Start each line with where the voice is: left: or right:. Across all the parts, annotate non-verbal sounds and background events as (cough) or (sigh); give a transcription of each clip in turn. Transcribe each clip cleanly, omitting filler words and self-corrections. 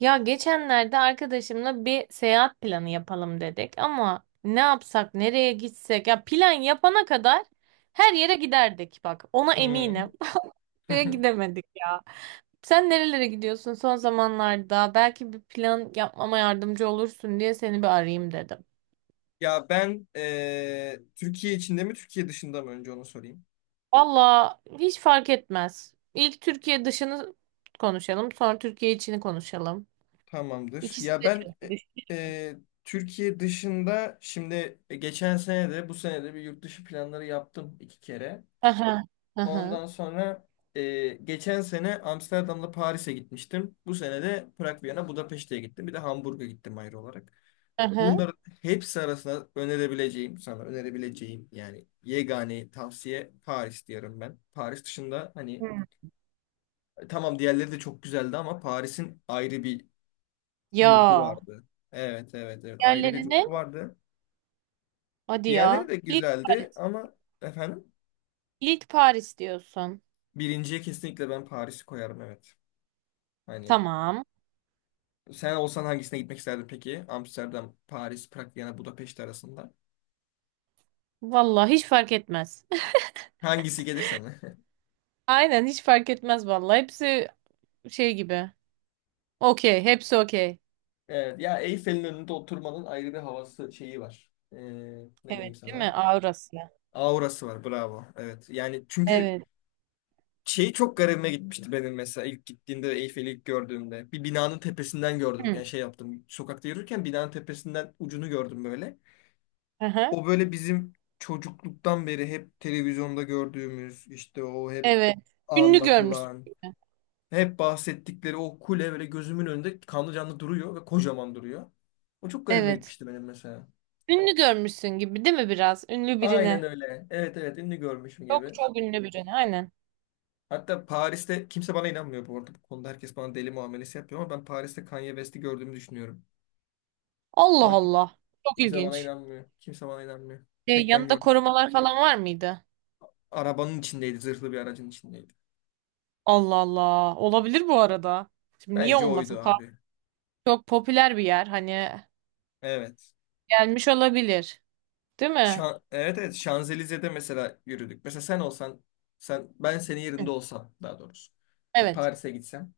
right: Ya geçenlerde arkadaşımla bir seyahat planı yapalım dedik ama ne yapsak, nereye gitsek? Ya plan yapana kadar her yere giderdik bak. Ona
left: Hmm.
right: eminim. (laughs) Ve
left: (laughs)
right: gidemedik ya. Sen nerelere gidiyorsun son zamanlarda? Belki bir plan yapmama yardımcı olursun diye seni bir arayayım dedim.
left: Ya ben Türkiye içinde mi Türkiye dışında mı önce onu sorayım.
right: Valla hiç fark etmez. İlk Türkiye dışını konuşalım, sonra Türkiye içini konuşalım.
left: Tamamdır.
right: İkisi
left: Ya
right: de
left: ben
right: çok iyi.
left: e, Türkiye dışında şimdi geçen sene de bu sene de bir yurt dışı planları yaptım iki kere.
right: Aha. Aha.
left: Ondan sonra geçen sene Amsterdam'da Paris'e gitmiştim. Bu sene de Prag, Viyana, Budapeşte'ye gittim. Bir de Hamburg'a gittim ayrı olarak.
right: Aha.
left: Bunların hepsi arasında önerebileceğim, sana önerebileceğim yani yegane tavsiye Paris diyorum ben. Paris dışında hani.
right: Hı.
left: Tamam, diğerleri de çok güzeldi ama Paris'in ayrı bir ruhu
right: Ya.
left: vardı. Evet, evet, evet, ayrı bir
right: Yerlerini
left: ruhu vardı.
right: hadi
left: Diğerleri
right: ya.
left: de
right: İlk
left: güzeldi
right: Paris.
left: ama efendim
right: İlk Paris diyorsun.
left: birinciye kesinlikle ben Paris'i koyarım, evet. Hani
right: Tamam.
left: sen olsan hangisine gitmek isterdin peki? Amsterdam, Paris, Prag, Viyana, Budapeşte arasında.
right: Vallahi hiç fark etmez.
left: Hangisi gelirse mi? (laughs)
right: (laughs) Aynen hiç fark etmez vallahi. Hepsi şey gibi. Okey. Hepsi okey.
left: Evet ya, Eyfel'in önünde oturmanın ayrı bir havası şeyi var. Ne diyeyim
right: Evet değil mi?
left: sana?
right: Avrasya.
left: Aurası var, bravo. Evet yani çünkü
right: Evet.
left: şey çok garibime gitmişti benim mesela ilk gittiğimde, Eyfel'i ilk gördüğümde. Bir binanın tepesinden gördüm.
right: Hı.
left: Yani şey yaptım. Sokakta yürürken binanın tepesinden ucunu gördüm böyle.
right: Aha.
left: O böyle bizim çocukluktan beri hep televizyonda gördüğümüz, işte o hep
right: Evet. Ünlü görmüşsün
left: anlatılan,
right: gibi.
left: hep bahsettikleri o kule böyle gözümün önünde kanlı canlı duruyor ve kocaman duruyor. O çok garibime
right: Evet.
left: gitmişti benim mesela.
right: Ünlü görmüşsün gibi değil mi biraz? Ünlü
left: Aynen
right: birine.
left: öyle. Evet, evet, ünlü görmüşüm
right: Çok
left: gibi.
right: çok ünlü birine. Aynen.
left: Hatta Paris'te kimse bana inanmıyor bu arada. Bu konuda herkes bana deli muamelesi yapıyor ama ben Paris'te Kanye West'i gördüğümü düşünüyorum.
right: Allah
left: Ama
right: Allah. Çok
left: kimse bana
right: ilginç.
left: inanmıyor. Kimse bana inanmıyor.
right: Şey,
left: Tek ben
right: yanında
left: gördüm.
right: korumalar falan var mıydı?
left: Arabanın içindeydi. Zırhlı bir aracın içindeydi.
right: Allah Allah. Olabilir bu arada. Şimdi niye
left: Bence oydu
right: olmasın?
left: abi.
right: Çok popüler bir yer. Hani
left: Evet.
right: gelmiş olabilir. Değil mi?
left: Evet, evet, Şanzelize'de mesela yürüdük. Mesela sen olsan ben senin
right: Hı,
left: yerinde olsam daha doğrusu. Ve
right: evet.
left: Paris'e gitsem.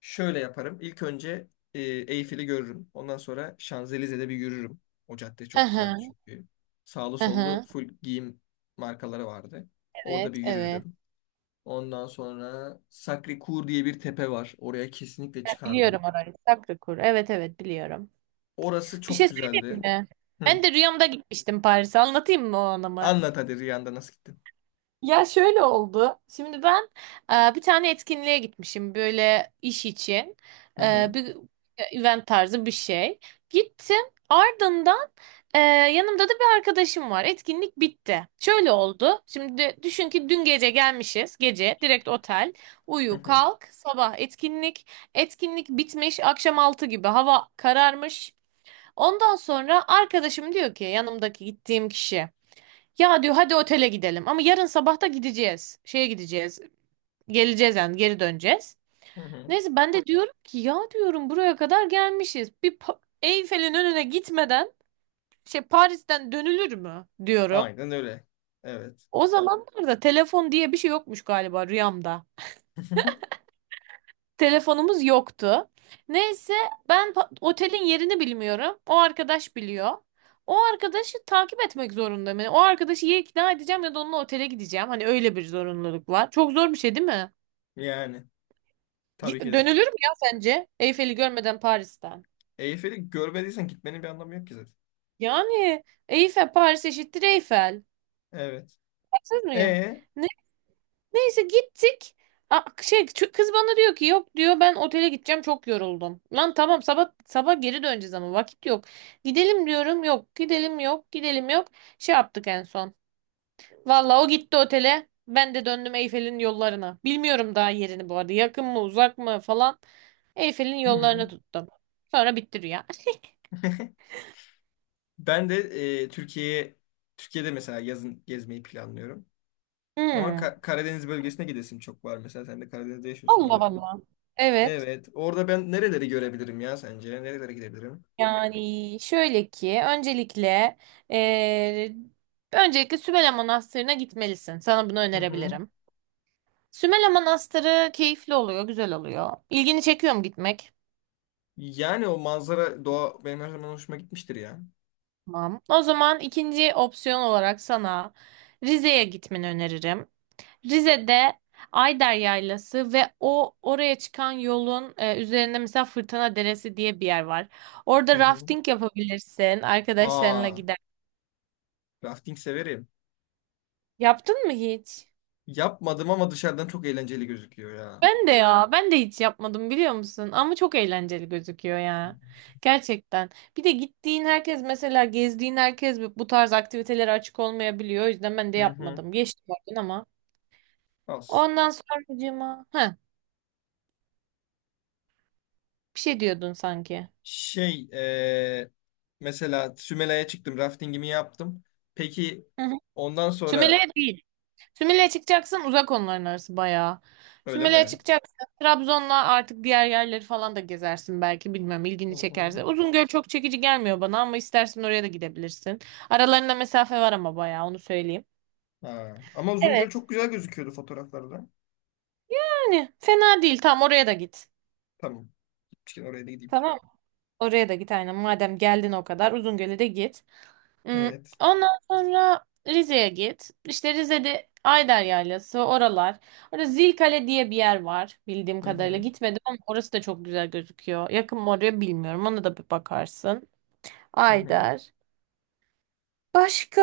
left: Şöyle yaparım. İlk önce Eyfel'i görürüm. Ondan sonra Şanzelize'de bir yürürüm. O cadde çok güzeldi
right: Aha,
left: çünkü. Sağlı sollu
right: aha.
left: full giyim markaları vardı. Orada
right: Evet,
left: bir
right: evet.
left: yürürüm. Ondan sonra Sacré-Cœur diye bir tepe var. Oraya kesinlikle
right: Ben
left: çıkardım.
right: biliyorum orayı. Sacré-Cœur. Evet, evet biliyorum.
left: Orası
right: Bir şey
left: çok
right: söyleyeyim
left: güzeldi.
right: mi?
left: Hı.
right: Ben de rüyamda gitmiştim Paris'e. Anlatayım mı onu mı?
left: Anlat hadi, Riyan'da nasıl gittin?
right: Ya şöyle oldu. Şimdi ben bir tane etkinliğe gitmişim böyle iş için.
left: Hı hı,
right: Bir event tarzı bir şey. Gittim. Ardından yanımda da bir arkadaşım var. Etkinlik bitti. Şöyle oldu. Şimdi düşün ki dün gece gelmişiz. Gece direkt otel.
left: hı
right: Uyu
left: hı,
right: kalk. Sabah etkinlik. Etkinlik bitmiş. Akşam 6 gibi hava kararmış. Ondan sonra arkadaşım diyor ki yanımdaki gittiğim kişi. Ya diyor hadi otele gidelim ama yarın sabah da gideceğiz. Şeye gideceğiz. Geleceğiz yani geri döneceğiz.
left: hı hı.
right: Neyse ben de diyorum ki ya diyorum buraya kadar gelmişiz. Eyfel'in önüne gitmeden şey Paris'ten dönülür mü diyorum.
left: Aynen öyle. Evet.
right: O zamanlarda telefon diye bir şey yokmuş galiba rüyamda.
left: (laughs)
right: Telefonumuz yoktu. Neyse ben otelin yerini bilmiyorum. O arkadaş biliyor. O arkadaşı takip etmek zorundayım. Yani o arkadaşı ya ikna edeceğim ya da onunla otele gideceğim. Hani öyle bir zorunluluk var. Çok zor bir şey değil mi?
left: Yani tabii ki de.
right: Dönülür mü ya sence? Eyfel'i görmeden Paris'ten.
left: Eyfel'i görmediysen gitmenin bir anlamı yok ki zaten.
right: Yani Eyfel Paris eşittir Eyfel.
left: Evet.
right: Haksız mıyım?
left: E
right: Neyse gittik. Kız bana diyor ki yok diyor ben otele gideceğim çok yoruldum. Lan tamam sabah sabah geri döneceğiz ama vakit yok. Gidelim diyorum yok gidelim yok gidelim yok. Şey yaptık en son. Valla o gitti otele. Ben de döndüm Eyfel'in yollarına. Bilmiyorum daha yerini bu arada. Yakın mı uzak mı falan. Eyfel'in yollarını tuttum. Sonra bitti rüya.
left: Ben de e, Türkiye'ye Türkiye'de mesela yazın gezmeyi planlıyorum. Ama
right: Hmm.
left: Karadeniz bölgesine gidesim çok var. Mesela sen de Karadeniz'de yaşıyorsun
right: Allah
left: galiba.
right: Allah. Evet.
left: Evet. Orada ben nereleri görebilirim ya sence? Nerelere gidebilirim?
right: Yani şöyle ki öncelikle eee, öncelikle Sümele Manastırı'na gitmelisin. Sana bunu
left: Hı hı.
right: önerebilirim. Sümele Manastırı keyifli oluyor, güzel oluyor. İlgini çekiyor mu gitmek?
left: Yani o manzara, doğa benim her zaman hoşuma gitmiştir ya.
right: Tamam. O zaman ikinci opsiyon olarak sana Rize'ye gitmeni öneririm. Rize'de Ayder Yaylası ve o oraya çıkan yolun üzerinde mesela Fırtına Deresi diye bir yer var.
left: Hı
right: Orada
left: hı.
right: rafting yapabilirsin, arkadaşlarınla
left: Aa,
right: gider.
left: rafting severim.
right: Yaptın mı hiç?
left: Yapmadım ama dışarıdan çok eğlenceli gözüküyor ya.
right: Ben de ya, ben de hiç yapmadım biliyor musun? Ama çok eğlenceli gözüküyor ya. Gerçekten. Bir de gittiğin herkes mesela gezdiğin herkes bu tarz aktivitelere açık olmayabiliyor. O yüzden ben de
left: Hı hı.
right: yapmadım. Geçtim oradan ama.
left: Al.
right: Ondan sonracığıma. Heh, bir şey diyordun sanki.
left: Şey eee, Mesela Sümela'ya çıktım, raftingimi yaptım. Peki
right: Hı hı.
left: ondan
right: Sümele
left: sonra
right: değil. Sümele çıkacaksın uzak onların arası bayağı.
left: öyle
right: Sümele
left: mi?
right: çıkacaksın Trabzon'la artık diğer yerleri falan da gezersin belki bilmem
left: Hı
right: ilgini
left: hı.
right: çekerse. Uzungöl çok çekici gelmiyor bana ama istersen oraya da gidebilirsin. Aralarında mesafe var ama bayağı onu söyleyeyim.
left: Ha. Ama Uzungöl
right: Evet.
left: çok güzel gözüküyordu fotoğraflarda.
right: Yani fena değil tamam oraya da git.
left: Tamam. Gitmişken oraya da gideyim.
right: Tamam. Oraya da git aynen madem geldin o kadar Uzungöl'e de git. Hmm,
left: Evet.
right: ondan sonra Rize'ye git. İşte Rize'de Ayder Yaylası, oralar. Orada Zilkale diye bir yer var bildiğim
left: Hı
right: kadarıyla.
left: hı.
right: Gitmedim ama orası da çok güzel gözüküyor. Yakın mı oraya bilmiyorum. Ona da bir bakarsın.
left: Hı hı.
right: Ayder. Başka?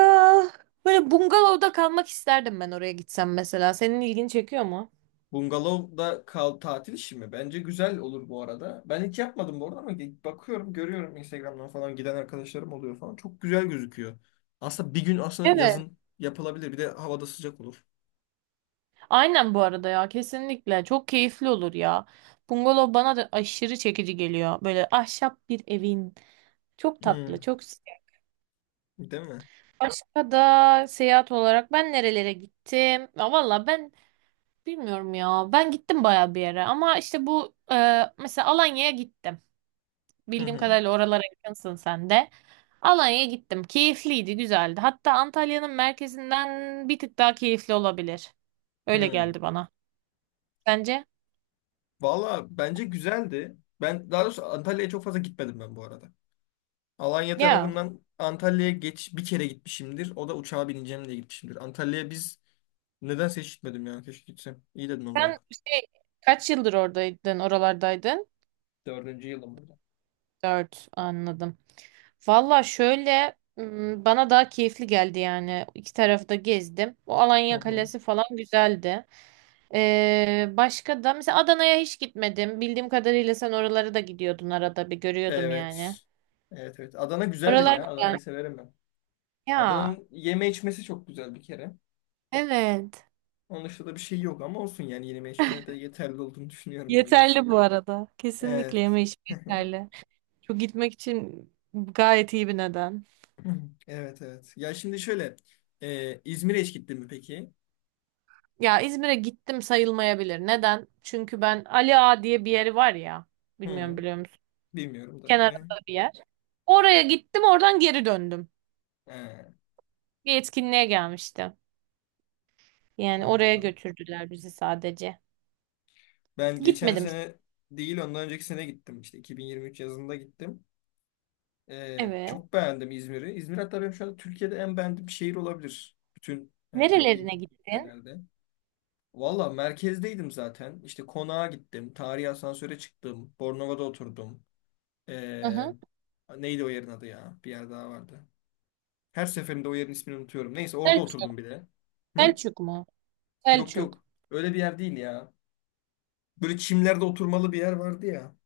right: Böyle bungalovda kalmak isterdim ben oraya gitsem mesela. Senin ilgini çekiyor mu?
left: Bungalov'da kal tatil işi mi? Bence güzel olur bu arada. Ben hiç yapmadım bu arada ama bakıyorum, görüyorum Instagram'dan falan giden arkadaşlarım oluyor falan. Çok güzel gözüküyor. Aslında bir gün aslında
right: Evet.
left: yazın yapılabilir. Bir de havada sıcak olur.
right: Aynen bu arada ya kesinlikle. Çok keyifli olur ya. Bungalov bana da aşırı çekici geliyor. Böyle ahşap bir evin. Çok
left: Hı.
right: tatlı, çok.
left: Değil mi?
right: Başka da seyahat olarak ben nerelere gittim? Ya valla ben bilmiyorum ya. Ben gittim baya bir yere ama işte bu mesela Alanya'ya gittim.
left: Hı
right: Bildiğim
left: hı.
right: kadarıyla oralara yakınsın sen de. Alanya'ya gittim. Keyifliydi, güzeldi. Hatta Antalya'nın merkezinden bir tık daha keyifli olabilir. Öyle
left: Hmm.
right: geldi bana. Sence?
left: Valla bence güzeldi. Ben daha doğrusu Antalya'ya çok fazla gitmedim ben bu arada. Alanya
right: Ya
left: tarafından Antalya'ya geç bir kere gitmişimdir. O da uçağa bineceğim diye gitmişimdir. Antalya'ya biz neden hiç gitmedim ya. Keşke gitsem. İyi dedin onu
right: sen
left: bak.
right: şey kaç yıldır oradaydın, oralardaydın?
left: Dördüncü yılım burada.
right: Dört anladım. Valla bana daha keyifli geldi yani. İki tarafı da gezdim. O
left: Hı
right: Alanya
left: hı.
right: Kalesi falan güzeldi. Başka da mesela Adana'ya hiç gitmedim. Bildiğim kadarıyla sen oralara da gidiyordun arada bir görüyordum yani.
left: Evet. Evet, evet. Adana güzeldir
right: Oralar
left: ya.
right: güzel.
left: Adana'yı severim ben.
right: Ya
left: Adana'nın yeme içmesi çok güzel bir kere.
right: evet.
left: Onun dışında da bir şey yok ama olsun yani yeme içme de yeterli olduğunu düşünüyorum bence.
right: Yeterli bu arada. Kesinlikle
left: Evet.
right: yeme içme
left: (laughs)
right: yeterli. Çok gitmek için gayet iyi bir neden.
left: Hı. Evet, evet. Ya şimdi şöyle. İzmir'e hiç gittin mi peki?
right: Ya İzmir'e gittim sayılmayabilir. Neden? Çünkü ben Ali Ağa diye bir yeri var ya. Bilmiyorum
left: Hı,
right: biliyor musun?
left: bilmiyorum da.
right: Kenarında bir yer. Oraya gittim oradan geri döndüm.
left: E,
right: Bir etkinliğe gelmişti. Yani oraya
left: Anladım.
right: götürdüler bizi sadece.
left: Ben geçen
right: Gitmedim.
left: sene değil, ondan önceki sene gittim. İşte 2023 yazında gittim.
right: Evet.
left: Çok beğendim İzmir'i. İzmir hatta benim şu anda Türkiye'de en beğendiğim şehir olabilir. Bütün hani
right: Nerelerine
left: gittiğim
right: gittin?
left: yerlerde. Valla merkezdeydim zaten. İşte konağa gittim. Tarihi asansöre çıktım. Bornova'da oturdum.
right: Hı
left: E,
right: hı.
left: Neydi o yerin adı ya? Bir yer daha vardı. Her seferinde o yerin ismini unutuyorum. Neyse orada
right: Selçuk.
left: oturdum bir de. Hı?
right: Selçuk mu?
left: Yok,
right: Selçuk.
left: yok. Öyle bir yer değil ya. Böyle çimlerde oturmalı bir yer vardı ya.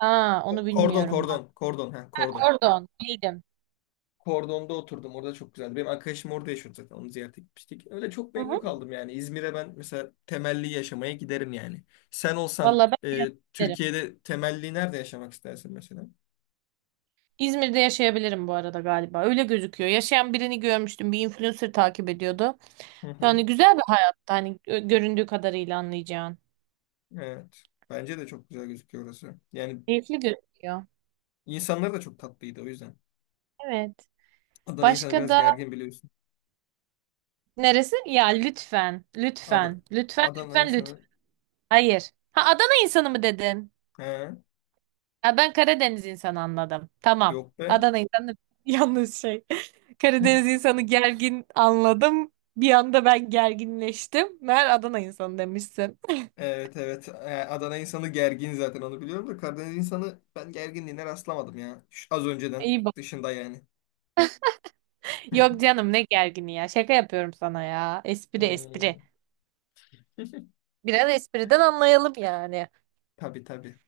right: Aa onu
left: Kordon,
right: bilmiyorum bak.
left: kordon. Kordon. Ha,
right: Ha,
left: kordon.
right: Kordon. Bildim.
left: Kordon'da oturdum. Orada çok güzeldi. Benim arkadaşım orada yaşıyordu zaten. Onu ziyarete gitmiştik. Öyle çok
right: Hı
left: memnun
right: hı.
left: kaldım yani. İzmir'e ben mesela temelli yaşamaya giderim yani. Sen olsan
right: Valla ben
left: Türkiye'de temelli nerede yaşamak istersin mesela?
right: İzmir'de yaşayabilirim bu arada galiba. Öyle gözüküyor. Yaşayan birini görmüştüm. Bir influencer takip ediyordu.
left: Hı hı.
right: Yani güzel bir hayat. Hani göründüğü kadarıyla anlayacağın.
left: Evet. Bence de çok güzel gözüküyor orası. Yani
right: Keyifli gözüküyor.
left: insanlar da çok tatlıydı o yüzden.
right: Evet.
left: Adana insanı
right: Başka
left: biraz
right: da
left: gergin, biliyorsun.
right: neresi? Ya lütfen.
left: Ad
right: Lütfen. Lütfen.
left: Adana
right: Lütfen.
left: insanı.
right: Lütfen. Hayır. Ha Adana insanı mı dedin?
left: He,
right: Ha, ben Karadeniz insanı anladım. Tamam.
left: yok be.
right: Adana insanı (laughs) yalnız şey.
left: (laughs)
right: Karadeniz insanı gergin anladım. Bir anda ben gerginleştim. Meğer Adana insanı demişsin.
left: Evet, evet. Adana insanı gergin zaten onu biliyorum da Karadeniz insanı ben gerginliğine rastlamadım ya. Şu az önceden
right: İyi.
left: dışında yani. (laughs)
right: Yok canım ne gergini ya. Şaka yapıyorum sana ya. Espri
left: Hmm.
right: espri. Biraz espriden anlayalım yani.
left: Tabii, tabii.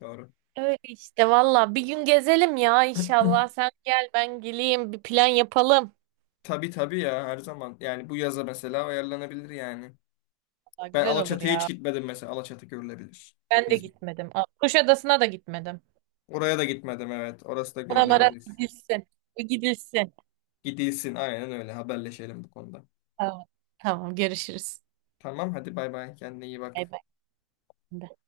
left: Doğru.
right: Öyle işte valla. Bir gün gezelim ya
left: (clears throat)
right: inşallah. Sen gel ben geleyim. Bir plan yapalım.
left: Tabii, tabii ya, her zaman. Yani bu yaza mesela ayarlanabilir yani.
right: Valla
left: Ben
right: güzel olur
left: Alaçatı'ya hiç
right: ya.
left: gitmedim mesela. Alaçatı görülebilir.
right: Ben de
left: İzmir.
right: gitmedim. Aa, Kuşadası'na da gitmedim.
left: Oraya da gitmedim, evet. Orası da
right: Oralara
left: görülebilir.
right: bir gidilsin. Bir gidilsin.
left: Gidilsin, aynen öyle. Haberleşelim bu konuda.
right: Tamam. Tamam görüşürüz.
left: Tamam hadi, bay bay. Kendine iyi
right: Bay
left: bak.
right: bay.